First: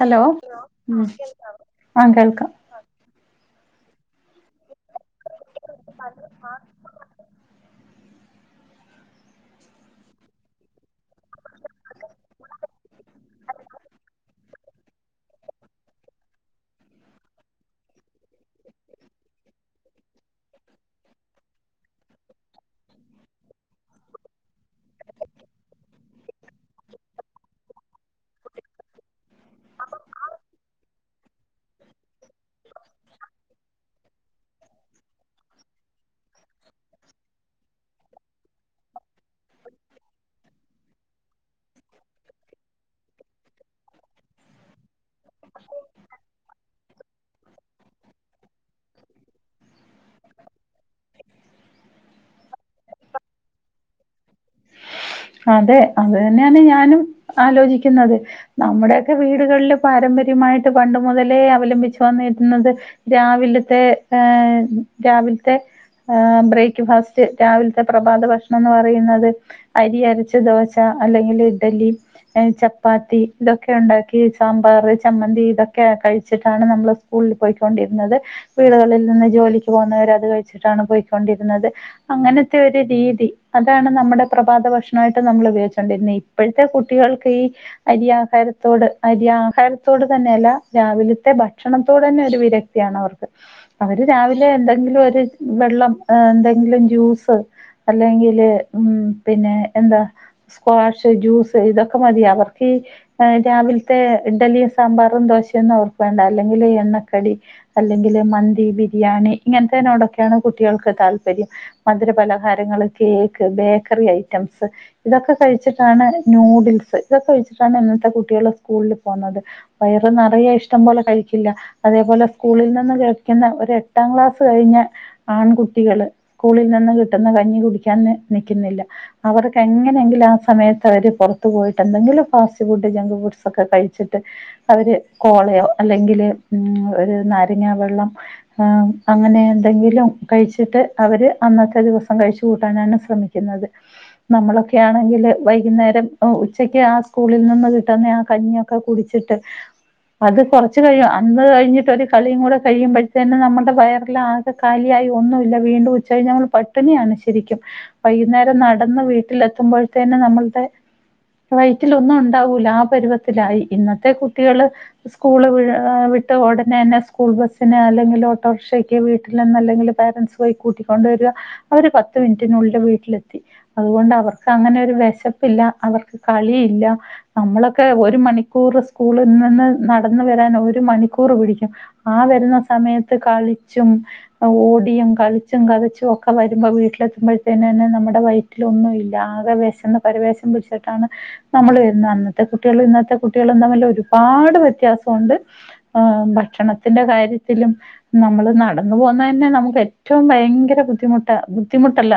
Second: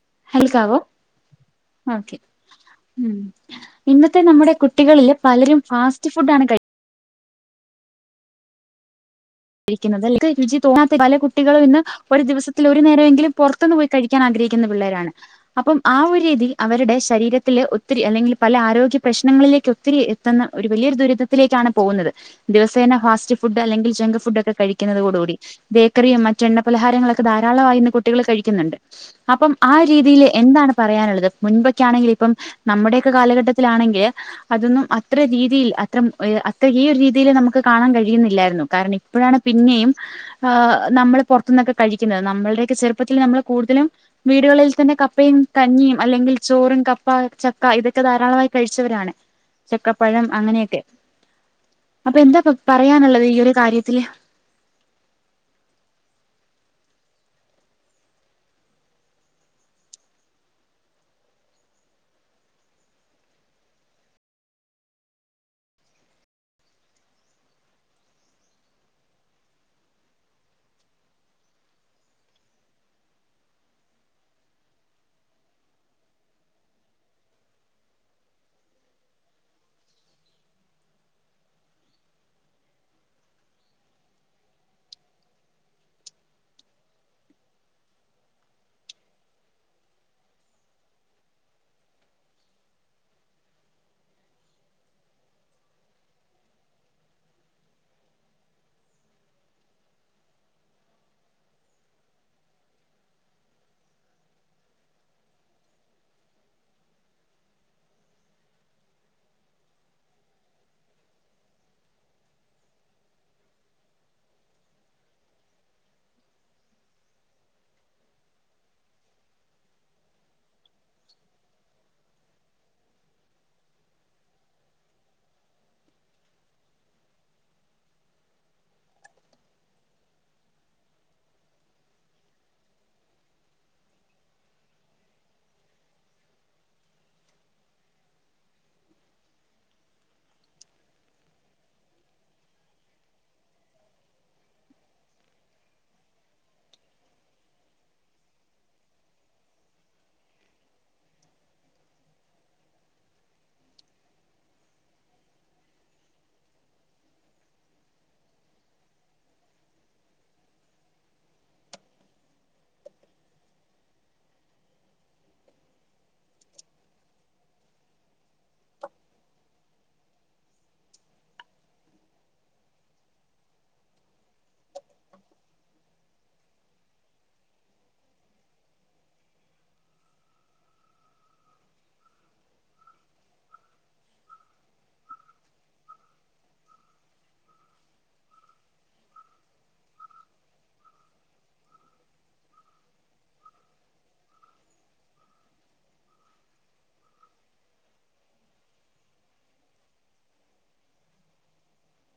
Hello ഹൽക്കാവോ ഉം ആഹ് ഓക്കേ കേൾക്കാം ഇന്നത്തെ നമ്മുടെ കുട്ടികളില് പലരും ഫാസ്റ്റ് ഫുഡാണ് കഴിക്കു [inaudible] രുചി തോന്നാത്ത പല കുട്ടികളും ഇന്ന് ഒരു ദിവസത്തിൽ ഒരു നേരമെങ്കിലും പൊറത്തുന്ന് പോയി കഴിക്കാൻ ആഗ്രഹി ക്കുന്ന പിള്ളേരാണ്. അപ്പം ആ ഒരു രീതിയിൽ അവരുടെ ശരീരത്തില് ഒത്തിരി അല്ലെങ്കിൽ പല ആരോഗ്യ പ്രശ്നങ്ങ ങ്ങളിലേക് ഒത്തിരി എത്തുന്ന ഒരു വലിയൊരു ദുരിതത്തിലേക്കാണ് പോവുന്നത് ദിവസേന ഫാസ്റ്റ് ഫുഡ് അല്ലെങ്കിൽ ജങ്ക് ഫുടൊക്കെ കഴിക്കുന്നതോടുകൂടി ബേക്കറിയും മറ്റെണ്ണ പലഹാരങ്ങളൊക്കെ ധാരാളമായി ഇന്ന് കുട്ടികള് കഴിക്കുന്നുണ്ട് അപ്പം ആ രീതിയില് എന്താണ് പറയാനുള്ളത്? മുൻപൊക്കെയാണെങ്കില് ഇപ്പം നമ്മുടെയൊക്കെ കാലഘട്ടത്തിലാണെങ്കില് അതൊന്നും അത്ര രീതിയിൽ അത്ര അത്ര ഈ ഒരു രീതിയില് നമുക്ക് കാണാൻ കഴിയുന്നില്ലായിരുന്നു കാരണം ഇപ്പോഴാണ് പിന്നെയും നമ്മള് പുറത്തു നിന്നൊക്കെ കഴിക്കുന്നത് നമ്മള്ടെയൊക്കെ ചെറുപ്പത്തിൽ നമ്മള് കൂടുതലും വീടുകളിൽ തന്നെ കപ്പയും കഞ്ഞിയും അല്ലെങ്കിൽ ചോറും കപ്പ ചക്ക ഇതൊക്കെ ധാരാളമായി കഴിച്ചവരാണ് ചക്കപ്പഴം അങ്ങനെയൊക്കെ അപ്പൊ എന്താ പറയാനുള്ളത് ഈ ഒരു കാര്യ ത്തില് അതെ അത് തന്നെയാണ് ഞാനും ആലോചിക്കുന്നത് നമ്മുടെയക്കെ വീടുകളില് പാരമ്പര്യ ട്ട് പണ്ട മുതലേ അവലംബിച്ചച്ച് വന്നിരുന്നത് രാവിലത്തെ രാവിലത്തെ ബ്രേക്ക്ഫാസ്റ്റ് രാവിലത്തെ പ്രഭാത ഭക്ഷണംന്ന് പറയുന്നത് അരി അരച്ച ദോശ അല്ലെങ്കിൽ ഇഡലി ചപ്പാത്തി ഇതൊക്കെ ഉണ്ടാക്കി സാമ്പാർ ചമ്മന്തി ഇതൊക്കെ കഴിച്ചിട്ടാണ് നമ്മ സ്കൂളിൽ പോയിക്കൊണ്ടിരുന്നത് വീടുകളിൽ നിോലക്ക് പോുന്നവരത് കഴിച്ചിട്ടാണ് പോയിക്കൊണ്ടിരുന്നത് അങ്ങനത്തെ ഒരു രീതി അതാണ് നമ്മുടെ പ്രഭാത ഭക്ഷണമായിട്ട് നമ്മൾ ഉപയോഗിച്ചണ്ടിുന്നേ ഇപ്പോഴത്തെ കുട്ടികൾക്ക് ഈ അരിയാഹാരത്തോട് അരി ആഹാരത്തോട് തന്നെ അല്ല രാവിലത്തെ ഭക്ഷണത്തോ തന്നെ ഒരു വിരക്തിാണ് അവർക്ക് അവ അലെ എന്തെങ്കിലും ഒരു വെള്ളം എന്തെങ്കിലും ജ്യൂസ് അല്ലെങ്കില് ഉ പിന്നെ എന്താ സ്ക്വാഷ് ജ്യൂസ് ഇതൊക്കെ മതി അവർക്ക് രാവിലത്തെ ഇഡലിയും സാമ്പാറും ദോശയൊന്നും ഓർക്ക വേണ്ട അല്ലെങ്കില് എണ്ണക്കടി അല്ലെങ്കില് മന്തി ബിരിയാണി ഇങ്ങനോടൊക്കെയാണ് കുട്ടികൾക്ക് താല്പര്യം മധുര പലഹാരങ്ങ കേക്ക്ക്ക് ബേക്കറി ഐറ്റംസ് ഇതൊക്കെ കഴിച്ചിട്ടാണ് നൂഡിൽസ് ഇതൊക്കെ കഴിച്ചിട്ടാണ് ഇന്നത്തെ കുട്ടികളൾ സ്കൂള പോുന്നത് വയറ് നിറയ ഇഷ്ടം പോലെ കഴിക്കില്ല അതേപോലെ സ്കൂളിൽ നിന്ന് കഴിക്കുന്ന എട്ടാം ക്ലാസ്സ് കഴിഞ്ഞ ആൺകുട്ടികള് സ്കൂളിൽ നിന്ന് കിട്ടുന്ന കഞ്ഞി കുടിക്കാൻ അവർക്ക് എങ്ങനെങ്കിലും ആ സമയത്ത് അവര് പുറത്ത പോയിട്ട് എന്തെങ്കിലും ഫാസ് ഫു്ക് ഫുഡ് ക്കെ കഴിച്ചിട്ട് അവര് കോളയോ അല്ലെങ്കില് ഉ ഒരു നാരങ്ങ വെള്ളം അങ്ങനെ എന്തെങ്കിലും കഴിച്ചിട്ട് അവര് അന്നത്തെ ദിവസം കഴിച്ചു കൂട്ടാനാണ് ശ്രമിക്കുന്നത് നമ്മളൊക്കെ ആണെങ്കിൽ വൈകുന്നേരം ഉച്ചക്ക് ആ സ്കൂളിൽ നിന്ന് കിട്ടുന്ന ആ പന്നിയൊക്കെ കുടിച്ചിട്ട് അത് കുറച്ച് കഴിയും അന്ന് കഴിഞ്ഞിട്ട് ഒരു കളിയും കൂടെ കഴിയുമ്പോഴത്തന്നെ നമ്മുടെ വയറില ആകെ കാലി ഒന്നുമില്ല വീണ്ടും ഉച്ച കഴിഞ്ഞ നമ്മൾ പട്ടിണിയാണ് ശരിക്കും വൈകുന്നേരം നടന്ന് വീട്ടിലെത്തുമ്പോഴത്തേന്നെ നമ്മളുടെ വയറ്റില ഒന്നും ഉണ്ടാവൂല ആ പരുവത്തിലായി ഇന്നത്തെ കുട്ടികള് സ്കൂള് വിട്ട് ഉടനെന്നെ സ്കൂൾ ബസ്സിന് അല്ലെങ്കിൽ ഓട്ടോറിക്ഷയ്ക്ക് വീട്ടിൽ നിന്ന് അല്ലെങ്കിൽ പാരൻ്റസ് പോയി കൂട്ടിക്കൊണ്ട് അവ പത്ത് മിനിിനുള്ള വീ അതുകൊണ്ട് അവർക്ക് അങ്ങനൊരു വിശപ്പില്ലാ കളിയില്ലാ നമ്മളൊക്കെ ഒരു മണിക്കൂർ സ്കൂളിൽ നിന്ന് നടന്ന വരാൻ ഒരു മണിക്കൂർ പിടിക്കും ആ വരുന്ന സമയത്ത് കള ഓടിയും കളും ക ഒക്കെ വരു വീട്ടിലെത്തുമ്പോഴത്ത നമ്മുടെ വയറ്റില ഒന്നും ഇല്ല ആകെ വശ പവേഷം പിടിച്ചിട്ടാണ് നമ്മൾ വരുന്നത് അന്നത്തെ കുട്ടികൾ അത്തെ കുട്ടികളും തമ്മല്ല ഒരുപാട് വ്യത്യാസമുണ്ട് ആ ഭക്ഷണത്തിന്റെ കാര്യത്തിലും നമ്മള് നടന്നു പോക തന്നെ നമുക്ക് ഏറ്റവും ഭയങ്കര ബുദ്ധിമുട്ട ബുദ്ധിമുട്ടല്ല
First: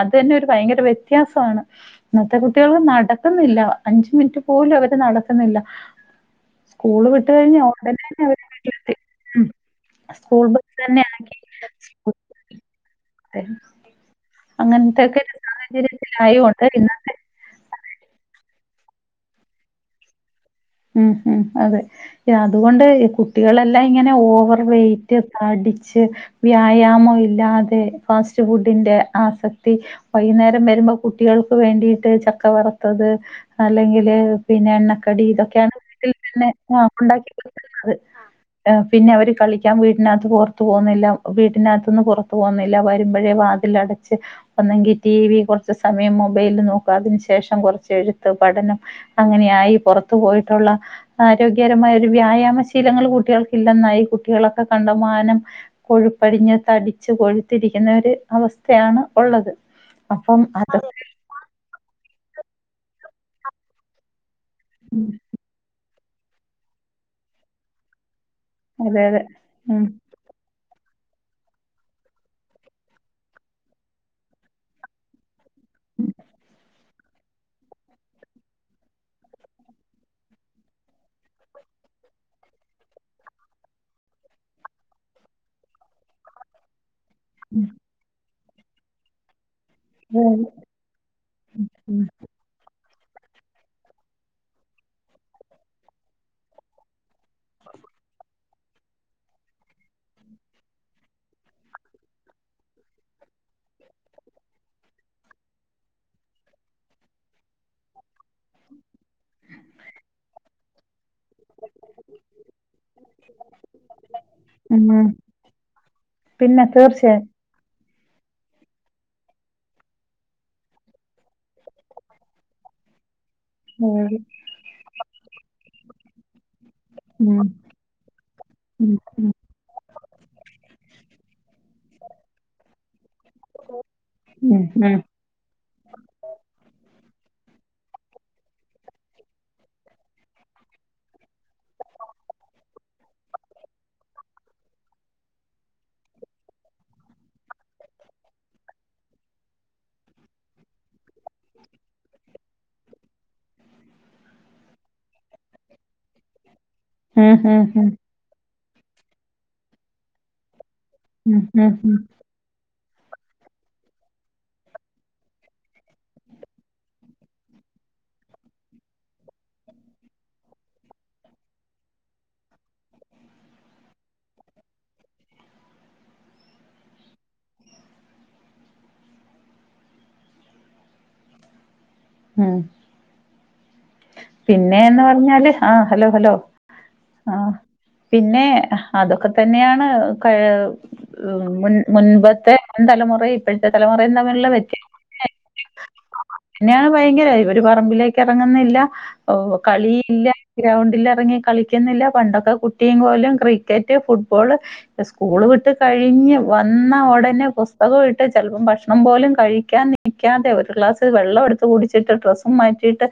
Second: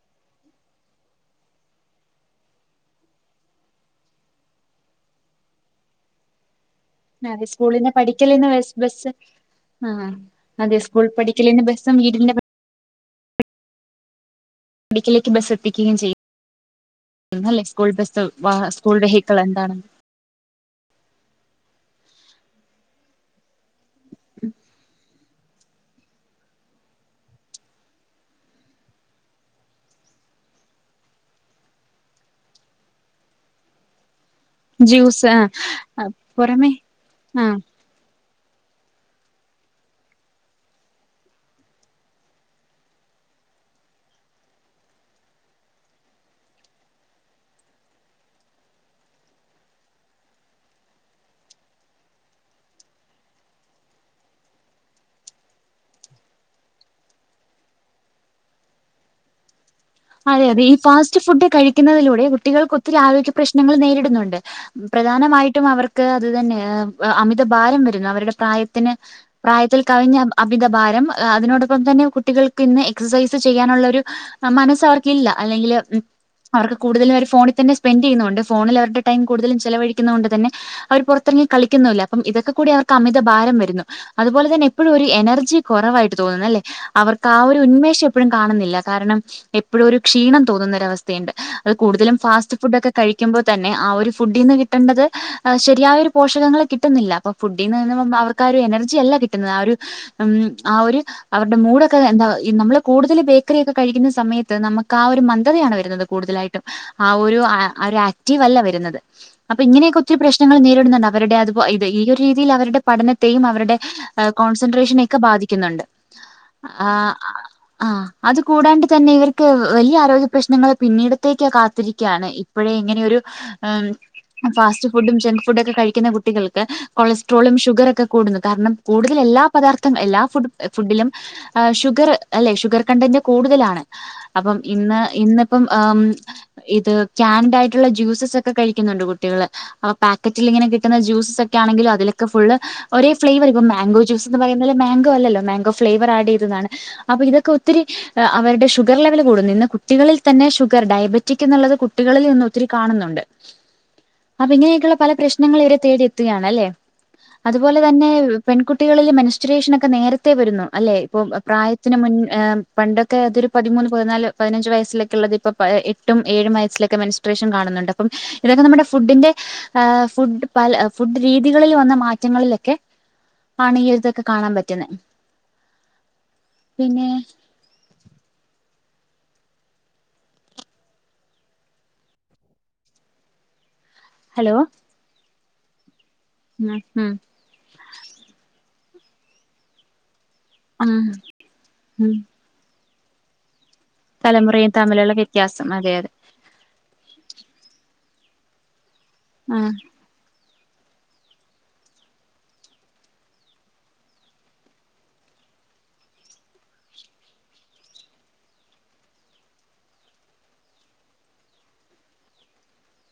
അത് തന്നെ ഒരു ഭയങ്കര വ്യത്യാസമാണ് ഇന്നത്തെ കുട്ടികൾ നടക്കുന്നില്ല അഞ്ച മിനിറ്റ് പോലും നടത്തുന്നില്ല സ്കൂള് വിട്ട അതെ കഴി ഉടനെ തന്നെ അവരെ വീട്ടിലെ ആഹ അതെ സ്കൂൾ പഠിക്കലിന്റെ ബസ്സം വീടിന്റെ അ ഒടുലേക്ക് ബസ് എത്തിക്കുകയും ഇന്നത്തെ ചെയ്യല്ലേ സ്കൂൾ ബസ് സ്കൂളുടെ ഹക്കൾ എന്താാണ് ഉം ഹ അതെ അതുകൊണ്ട് കുട്ടികളെല്ലാം ഇങ്ങനെ ഓവർ വെയറ്റ് അടിച്ച് വ്യായാമം ഇല്ലാതെ ഫാസ്റ്റ് ഫുഡിന്റെ ആസക്തി വൈ നേരം വരുമ്പോ കുട്ടികൾക്ക് വേണ്ടിട്ട് ചക്ക വറുത്തത് അല്ലെങ്കില് പിന്നെ എണ്ണക്കടി ജ്യൂസ് ഇതൊക്കെയാണ് വീട്ടിൽ തന്നെ പുറമെ ആ ഉണ്ടാക്കി ആഹ് കൊടുുന്നത് പിന്നെ അവര് കളിക്കാൻ വീടിനകത്ത് പുറത്തു പോകുന്നില്ല വീടിനകത്തുന്നന്ന് പുറത്തു പോകുന്നില്ല വരുമ്പോഴേ അതിലടച്ച് ഒന്നെങ്കി ടി വി കുറച്ച സമയം മൊബൈല നോക്കുക അതിനു ശേഷം കുറ എഴുത്ത് പ അങ്ങനെയായി പുറത്തു പോയിട്ട് ുള്ള ആരോഗ്യകരമായ ഒരു വ്യായാമ ശീലങ്ങൾ കുട്ടികൾക്ക ഇില്ലെന്നായി കുട്ടികളൊക്കെ കണ്ട വാനം കൊഴുപ്പടിഞ്ഞ് തടിച്ച്ു കൊഴുത്തിരിക്കുന്ന ഒരു അവസ്ഥയാണ് ഉള്ളത് അപ്പം അതെ അതെ ഈ അത് ഫാസ്റ്റ് ഫുഡ് കഴിക്കുന്നതിലൂടെ കുട്ടികൾക്ക് ഒത്തിരി ആരോഗ്യ പ്രശ്നങ്ങൾ നേരിടുന്നുണ്ട് പ്രധാനമായിട്ടും അവർക്ക് അത് തന്നെ അമിതഭാരം വരുന്നു അവരുടെ പ്രായത്തിന് അതെ അതെ പ്രായത്തിൽ ഉം കവിഞ്ഞ അമിതഭാരം അതിനോടൊപ്പം തന്നെ കുട്ടികൾക്ക് ഇന്ന് എക്സസൈസ് ചെയ്യാനുള്ളൊരു മനസ്സ് അവർക്കില്ല അല്ലെങ്കിൽ അവർക്ക് കൂടുതലും വ ഫോിൽന്നെ സ്പെൻഡ് ചെയ്യുന്നുണ്ട് ഫോണിൽ അവരുടെടം കൂടുതലും ചിലവഴിക്കുന്നത് കൊണ്ട് തന്നെ അവർ പുറത്തിറങ്ങി കളിക്ക ഇതൊക്കെ കൂടി അവർക്ക് അമിതഭാരം വരുന്നു അതുപോലെ തന്നെ എപ്പോഴും ഒരു എനർജി കുറവായിട്ട് തോന്നുന്നു അല്ലേ അവർക്ക് ആ ഒരു ഉന്മേഷം എപ്പോഴും കാണുന്നില്ല കാരണം ഇപ്പോഴും ഒരു ക്ഷീണം തോുന്നരവസ്ഥയുണ്ട് അത് കൂടുതലും ഫാസ്റ്റ് ഫുഡ്ൊക്കെ കഴിക്കുമ്പോൾ തന്നെ ആ ഒരു ഫുഡീ നിന്ന് കിട്ടേണ്ടത് ശരിയായൊരു പോഷകങ്ങള്ൾ കിട്ടുന്നില്ല അപ്പൊ ഫുഡ് അവ ഒരു എനർജി അല്ല കിട്ടുന്നത് ആ ഒരു ഉ ആ ഒരു അവരുടെ മൂഡൊക്കെ എന്താ നമ്മള് കൂടുതൽ ബേക്കറി ഒക്ക കഴിക്കുന്ന സമയത്ത് നമുക്ക് ആ ഒരു മന്ദതയാണ് വരുന്നത് കൂടുതലായിട്ടും ആ ഒരു ആ ഒരു ആക്റ്റീവ് അല്ല വരുന്നത് അപ്പൊ ഇങ്ങനെയൊക്കെ ഒത്തിരി പ്രശ്ങ്ങൾ നേരിടുന്നുണ്ട് അവരുടെ അത്പ്പോ ഇത് ഈ ഒരു രീതിൽ അവരുടെ പഠനത്തെയും അവരുടെ ഉം കോൺസെൻട്രേഷനെയ ഉം ഒക്കെ ബാധിക്കുന്നുണ്ട് പിന്നെ ആ തീർച്ചയായും ആ അത് കൂടാണ്ട് തന്നെ ഇവർക്ക് െ വലിയ ആരോഗ്യ പ്ര്രശ്നങ്ങൾ പിന്നീടത്തേക്ക് കാത്തിരിക്കുകയാണ് ഇപ്പോഴേ ഇങ്ങനെൊ ഒരു ഉം ഫാസ്റ്റ് ഫുഡും ജങ്ക് ഫുഡും ഒക്കെ കഴിക്കുന്ന കുട്ടികൾക്ക് ഉം കൊളസ്ട്രോളും ഷുഗറൊക്കെ കൂടുന്നു കാരണം ഉം കൂടുതൽ എല്ലാ പദാർത്ഥം എല്ലാ ഫു് ഫുഡിലും ആ ഷുഗർ അല്ലെ ഷുഗർ കണ്ടന്റ് കൂടുതലാണ് ഉം ഉം ഇന്നിപ്പോ ായിട്ടുള്ള ജ്യൂസ ഒക്കെ കഴിക്കുന്നുണ്ട് കുട്ടികള് അൊ പാക്കറ്റിൽ ഇങ്ങനെ കിട്ടുന്ന ജൂസ് ഒക്കെ ആണെങ്കില അലൊക്കെ ഫു ഒരേ ഫ്ലേവർ, മാങ്ങോ ജ്യൂസ് എന്ന് പറയുന്നത് മാങ്ങോ അല്ലല്ലോ ഫ്ലേവർ ആഡ് ചെയ്തതാണല്ലോ. ജ്യൂസ്ന്ന് അപോ ഇതൊക്ക ഒത്തിരി അവരുടെ ഷുഗറ കൂട ഇന്ന് കുട്ടികളിൽ തന്നെ ഷുഗർ ഡയബറ്റിക് എന്നുള്ളത് കുട്ടികളിൽ നിന്ന ഒത്തിരി കാണുന്നുണ്ട്. അപ്പൊ ഇങ്ങനെയൊക്കെയുള്ള പല പ്രശ്നൾ ഇവരെ തേടിയ എത്തുകയാണ് അല്ലേ ഉം ഉം അതുപോലെ ഉം തന്നെ പെൺകുട്ടികളിലെ മെനിസ്ട്രേഷന ഒക്കെ നേരത്തെേ വരുന്നു അല്ലെ ഇപ്പൊ ഉം ഉം പ്രായത്തിന് ഉം മുൻ് പണ്ടൊക്കെ അതൊരു പതിമൂന്ന് പതിനാല് പതിനഞ്ച് വയസ്സിലൊക്കെള്ളത് ഇപ്പപ്പോ എട്ടും ഏഴും വയസ്സിലൊക്കെ മേനസ്ട്രേഷന് കാണുന്നുണ്ട് അപ്പം ഇതൊക്കെ നമ്മുടെ ഫുഡിന്റെ് ഫുഡ് പല ഫുഡ് രീതികളിൽ വന്ന മാറ്റങ്ങളിലൊക്കെ ആണ് ഈ എഴതൊക്കെ കാണാൻ പറ്റുന്നത് പിന്നെ ഉം ഹലോ പിന്നെന്ന് പറഞ്ഞാല് ആഹ ഹലോ ഹലോ ഉം ഉം ആ പിന്നെ അതൊക്കെ തന്നെയാണ്ൻ ഉം ഉം മുൻപത്തെ തലമുറ ഇപ്പോഴ തലമുറയും തമ്മിലുള്ള തലമുറയും തമ്മിലുള്ള വ്യത്യാസം അതെ അതെ വ്യത്ന്നെയാണ് ഭയങ്കര ഒരു പറമ്പിലേ ഇറങ്ങുന്നില്ല ആ കളി ഇല്ല ഗ്രൗണ്ടിൽിറങ്ങി കളിക്കുന്നില്ല പണ്ടൊക്കെ കുട്ടിയും പോലും ക്രിക്കറ്റ് ഫുട്ബോൾ സ്കൂള് വിട്ട് കഴിഞ്ഞ് വന്ന ഉടനെ പുസ്തകം ഇട്ട് ചിലപ്പോം ഭക്ഷണം പോലും കഴിക്കാൻ നിൽിക്കാതെ ഒരു ക്ലാസ് വെള്ളം എടുത്ത് കുൂടിച്ചിട്ട് ഡ്രസ്സും മാറ്റിയിട്ട്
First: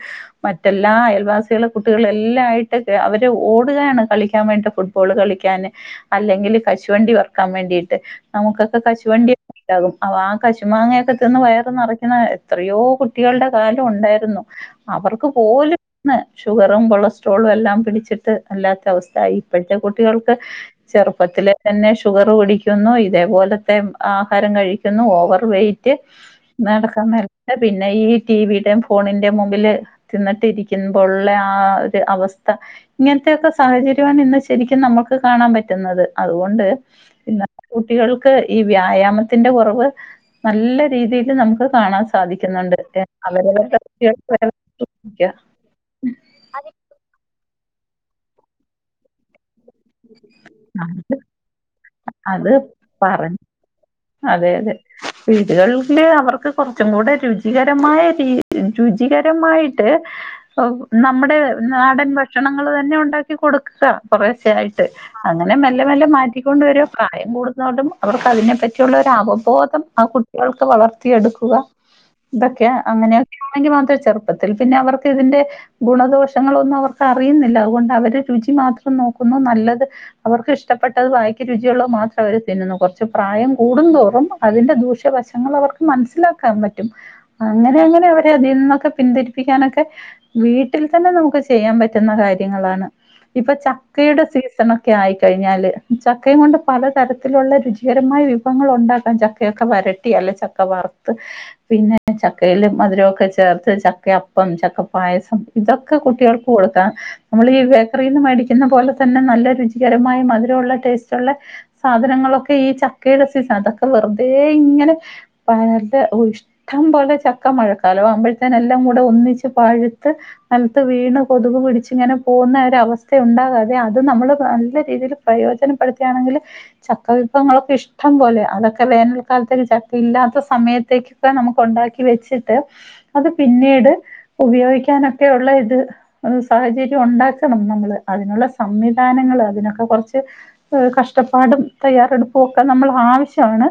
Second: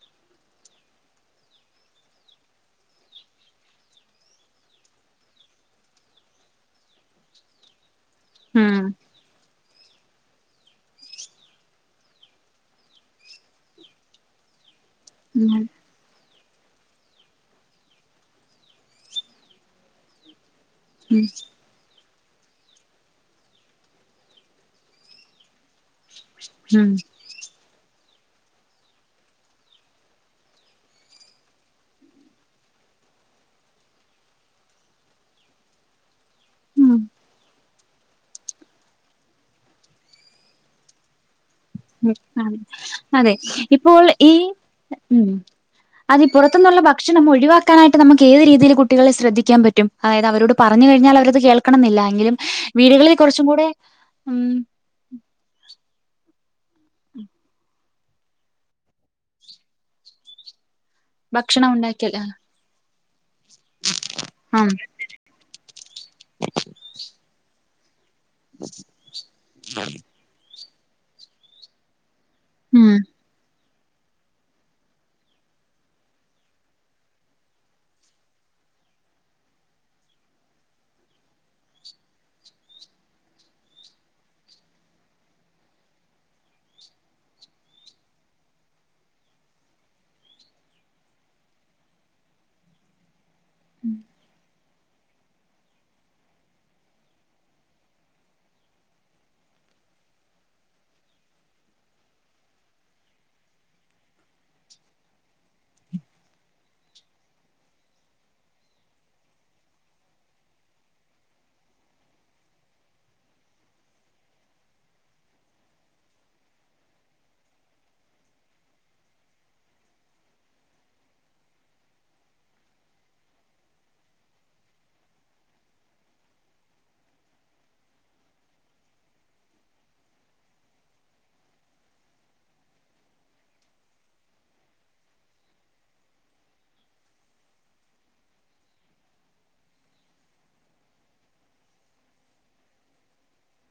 മറ്റെല്ലാ അയൽവാസികള കുട്ടികള എല്ലാംായിയിട്ട് അവര് ഓടുകയാണ് കളിക്കാൻ വേണ്ടിട്ട് ഫുട്ബോൾ കളിക്കാൻ അല്ലെങ്കിൽ കശുവണ്ടി വറുക്കാൻ വേണ്ടിട്ട് ഉം നമക്കൊക്കെ കശുവണ്ടി ഉാകും അൊ ആ കശുമാങ്ങയൊക്കെ തിന്ന് വയർ നിറയ്ക്കുന്ന എത്രയോ കുട്ടികളുടെ കാലം ഉണ്ടായിരുന്നു അവർക്ക് ഉം പോലും ഇന്ന് ഷുഗറും കൊളസ്ട്രോളും എല്ലാം പിടിച്ചിട്ട് അല്ലാത്ത അവസ്ഥയ ഇപ്പോഴത്തെ കുട്ടികൾക്ക് ചെറുപ്പത്തിലെ തന്നെ ഷുഗർ പിടിക്കുന്നു ഇതേപോലത്തെ ആഹാരം കഴിക്കുന്നു ഓവർ വെയിറ്റ് ഉം നടക്കാൻ പിന്നെ ഈ ടിവിയുടെയും ഫോണിന്റെ മുമ്പില് ന്നിട്ട ഇരിക്കുമ്പോള്ള ആ ഒരു അവസ്ഥ ഇങ്ങനത്തെൊക്കെ സാഹചര്യമാണ് ഇന്ന് ശരിക്കും നമ്മൾ ന കാണാൻ പറ്റുന്നത് അതുകൊണ്ട് ഉം പിന്ന കുട്ടികൾക്ക് ഈ വ്യായാമത്തിന്റെ കുറവ് നല്ല രീതിയിൽ നമുക്ക് കാണാൻ ഉം അതെ സാധിക്കുന്നുണ്ട് അതെ അവരുടെ ഇപ്പോൾ ഈ ഉം അത് പുറത്ത നിന്നുള്ള ഭക്ഷണം ഒഴിവാക്കാനായിട്ട് നമുക്ക് ഏത് രീതിയിൽ കുട്ടികളെ ശ്രദ്ധിക്കാൻ പറ്റും പറ്റും അതായത് അവരോട് പറഞ്ഞു കഴിഞ്ഞാൽ അവരത് കേൾക്കണമെന്നില്ല എങ്കിലും അത് വീടുകളിൽ പറഞ്ഞു കുറച്ചും കൂടെ അതെ ഉം അതെ വീടുകളിന്റെ അവർക്ക് കുറച്ചും കൂടെ രുചികരമായ രീതിക്ക് രുചികരമായിട്ട് നമ്മുടെ ഭക്ഷണം നാടൻ ഉണ്ടാക്കിയല്ല ഭക്ഷണങ്ങൾ തന്നെയുണ്ട് കൊടുക്കുക ആ കുറിച്ചയായിട്ട് അങ്ങനെ മെല്ലെ മെല്ലെ മാറ്റിക്കൊണ്ട് വരുക പ്രായം കൂടുന്നതോണ്ടും അവർക്ക് അതിനെപ്പറ്റിയുള്ള ഒരു അവബോധം ആ കുട്ടികൾക്ക് വളർത്തിയെടുക്കുക ഇതൊക്കെ ഉം അങ്ങനെയക്ക മാം ചെറുപ്പത്തിൽ പിന്നെ അവർക്ക് ഇതിന്റെ ഗുണദോഷങ്ങളൊന്നും അവർക്ക് അറിയുന്നില്ല അതുകൊണ്ട് അവർ രുചി മാത്രം നോക്കുന്നു നല്ലത് അവർക്ക് ഇഷ്ടപ്പെട്ടത് വായിക്ക് രുചിയുള്ളത് മാത്രം അവർ തിന്നുന്നു കുറച്ച് പ്രായം കൂടുന്തോറും അതിന്റെ ദൂഷ്യവശങ്ങൾ അവർക്ക് മനസ്സിലാക്കാൻ പറ്റും അങ്ങനെ അങ്ങനെ അവരെ അതിൽ ന്നോക്കെ പിന്തിരിപ്പിക്കാനൊക്കെ വീട്ടിൽ തന്നെ നമുക്ക് ചെയ്യാൻ പറ്റുന്ന കാര്യങ്ങളാണ് ഇപ്പൊ ചക്കയുടെ സീ ഭക്ഷണമൊക്കെ ആയിക്കഴിഞ്ഞാൽ ചക്കയും കൊണ്ട് പലതരത്തിലുള്ള രുചികരമായ വിഭ ഭങ്ങൾ ഉണ്ടാക്കാൻ ചക്കയൊക്കെ വരട്ടി അല്ലെ ചക്ക വറുത്ത് പിന്നെ ചക്കയില് മധുരമൊക്കെ ചെർത്ത ച ചക്കയപ്പം ചക്കപ്പായസം ഇതൊക്കെ കുട്ടികൾക്ക് കൊടുക്കാം നമ്മൾ ഈ ബേക്കറിയിൽ നിന്നും മേടിക്കു എന്ന പോലെ തന്നെ നല്ല രുചികരമായ മധുരമുള്ള ടേസ്റ്റുള്ള സാധനങ്ങളൊക്കെ ഈ ചക്ക ചക്കയുടെ സീസൺ അതൊക്കെ വെറുതെ ഇങ്ങനെ പല ഇഷ്ടം പോലെ ചക്ക മഴക്കാലം മ്പോഴത്തന്നെ എല്ലാം കൂടെ ഒന്നിച്ച് പഴുത്ത് നിലത്ത് വീണ് കൊതുക് പിടിച്ച് ഇങ്ങനെ പോകുന്ന ഒരു അവസ്ഥ അവസ്ഥ ഉണ്ടാകാതെ അത് നമ്മള് നല്ല രീതിയിൽ പ്രയോജനപ്പെടുത്തികയാണെങ്കിൽ ചക്കവിഭവങ്ങളൊക്കെ ഇഷ ഇഷ്ടം പോലെ അതൊക്കെ വേനൽക്കാലത്തൊക്കെ ചക്ക ഇല്ലാത്ത സമയത്തേക്കൊക്കെ നമുക്ക് ഉണ്ടാക്കി വെച്ചിട്ട് അത് പിന്നീട് ഉപയോഗിക്കാനൊക്കെയുള്ള ഇത് സാഹചര്യം ഉണ്ടാക്കണം നമ്മള് അതിനുള്ള സംവിധാനങ്ങൾ അതിനൊക്കെ കുറച്ച് കഷ്ടപ്പാടും തയ്യാറെടുപ്പും അത് നമ്മുടെ ആവശ്യമാണ്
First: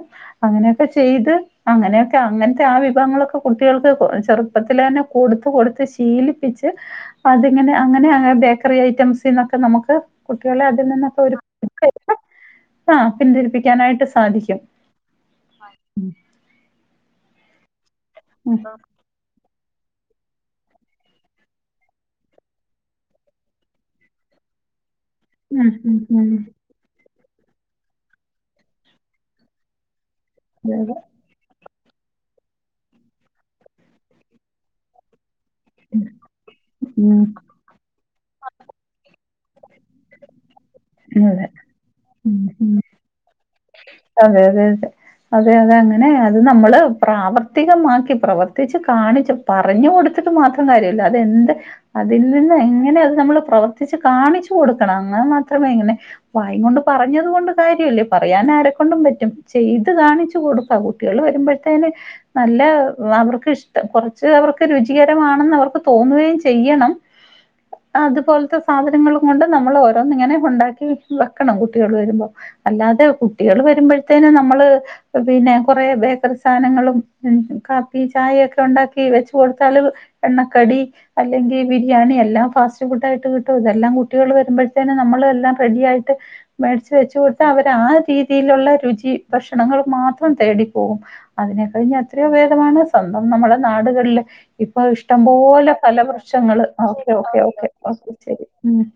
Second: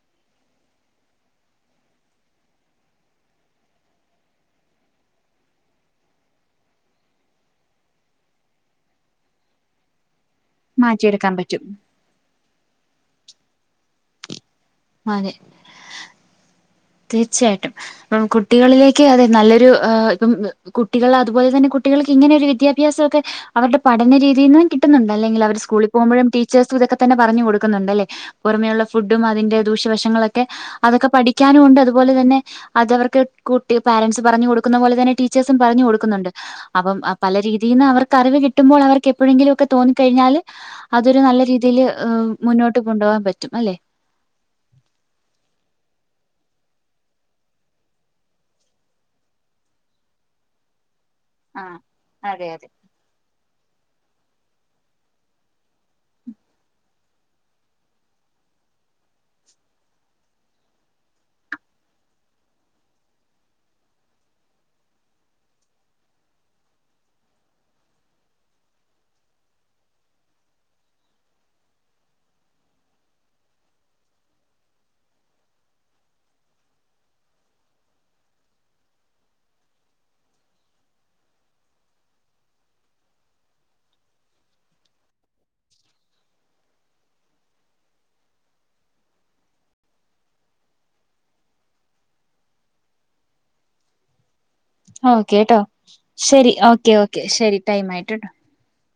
അങ്ങനെയൊക്കെ ചെയ്ത് അങ്ങനെയൊക്കെ അങ്ങനത്തെ ആ വിഭവങ്ങളൊക്കെ കുട്ടികൾക്ക് ചെറുപ്പത്തിലെ തന്നെ കൊടുത്ത് കൊടുത്ത് ശീലിപ്പിച്ച് അതങ്ങനെ അങ്ങനെ അങ്ങനെ ബേക്ക റ്റസിക്കെ നമുക്ക് കുട്ടികളെ അതിൽ നിന്നൊക്കെ മാറ്റിയെടുക്കാൻ ഒരു പറ്റും ആഹ പിന്തിരിപ്പിക്കാനായിട്ട് സാധിക്കും അതെ തീർച്ചയായിട്ടും അപ്പം ഉം. കുട്ടികളിലേക്ക് അതെ നല്ലൊരു ഇപ്പം കുട്ടികൾ അതുപോലെ തന്നെ കുട്ടികൾക്ക് ഇങ്ങനെ ഒരു വിദ്യാഭ്യാസമൊക്കെ അവരുടെ പഠന രീതിയിൽ ന്ന് കി ണ്ട് അല്ലെങ്കിൽ അവർ ഉം. സ്കൂളിൽ ഉം. പോകുമ്പഴും ഉം. ടീച്ചേഴസ് ഇതൊ ഇപ്പൊ തന്നെ പറഞ്ഞു കൊടുക്കുന്നുണ്ട് അല്ലേ പുറമെയുള്ള ഫുഡും അതിന്റെ ദൂഷ്യവശങ്ങളൊക്കെ അതെ അതെ. അതൊക്കെ പഠി മുണ്ട് അതുപോലെ തന്നെ അതവർക്ക് കുട്ടി പേരെന്റ്സ് പറഞ്ഞ് കൊടുക്കുന്ന പോലെ തന്നെ ടീ ടീച്ചേഴ്സും പറഞ്ഞ് കൊടുക്കുന്നുണ്ട് അപ്പം ഉം. പല രീതിയിൽ നിന്ന് അവർക്ക് അറിവ് കിട്ടുമ്പോൾ അവർക്ക് എപ്പോഴെങ്കിലും ഒക്കെ തോന്നിക്കഴിഞ്ഞാൽ അതൊരു നല്ല അതെ. രീതിയിൽ ഉം. ഉം. മുന്നോട്ട് കൊണ്ടുപോകാൻ പറ്റും അല്ലെ അതെ അതെ അതെ അതെ അതെ അങ്ങനെ അത് നമ്മള് പ്രാവർത്തികമാക്കി പ്രവർത്തിച്ച് കാണിച്ച് പറഞ്ഞു കൊടുത്ത് മാത്രം കാര്യല്ലോ അതെന്ത് ആഹ് അതിൽ അതെ നിന്ന് അതെ എങ്ങനെ അത് നമ്മ പ്രവർത്തി കാണിച്ചു കൊടുക്കണം അങ്ങനെ മാത്രമേ ഇങ്ങനെ വായും കൊണ്ട് പറഞ്ഞത് കൊണ്ട് കാര്യമല്ലേ പറയാൻ ആരൊ ണ്ട പറ്റും ചെയ്ത് കാണിച്ചു കൊടുക്ക കുട്ടികൾ വരുമ്പോഴത്തേന് നല്ല അവർക്ക് ഇഷ്ട കൊറച്ച് അവർക്ക് രുചികരമാണെന്ന് അവർക്ക് തോന്നുകയും ചെയ്യണം അതുപോലത്തെ സാധനങ്ങളും കൊണ്ട് നമ്മൾ ഓരോന്നിങ്ങനെ ഉണ്ടാക്കി വെക്കണം കുട്ടികൾ വരുമ്പോ അല്ലാതെ ഉ കുട്ടികൾ വരുമ്പോഴത്തേന നമ്മൾ പിന്നെ കുറെ ബേക്കറി സാധങ്ങളും കാപ്പി ചായ ഉണ്ടാക്കി വച്ചു കൊടുത്താൽ എണ്ണക്കടി അല്ലെങ്കിൽ ബിരിയാണി എല്ലാ ഫാസ്റ്റ്ഫൂഡ് ആയിട്ട് ല്ലാം കുട്ടികൾ വരുമ്പോഴത്തേ നമ്മള എല്ലാം റെഡി ആയിട്ട് മേടിച്ച് വെച്ച് കൊടുത്താൽ അവർ ആ രീ രീതിയിലുള്ള രുചി ഭക്ഷണങ്ങൾ മാത്രം തേടിപ്പോകും അതിനെ കഴിഞ്ഞ് എത്രയോ ഭേദമാണ് സ്വന്തം നമ്മളെ നാടുകളില് ഇപ്പൊ ഇഷ്ടം ഓക്കെ ട്ടോ പോലെ ശരി ഫലവൃഷങ്ങള് ഓക്കെ ഓക്കേ ശരി ഓക്കേ ടൈം ആയിട്ടുണ്ട് ഓക്കെ ശരി ഉ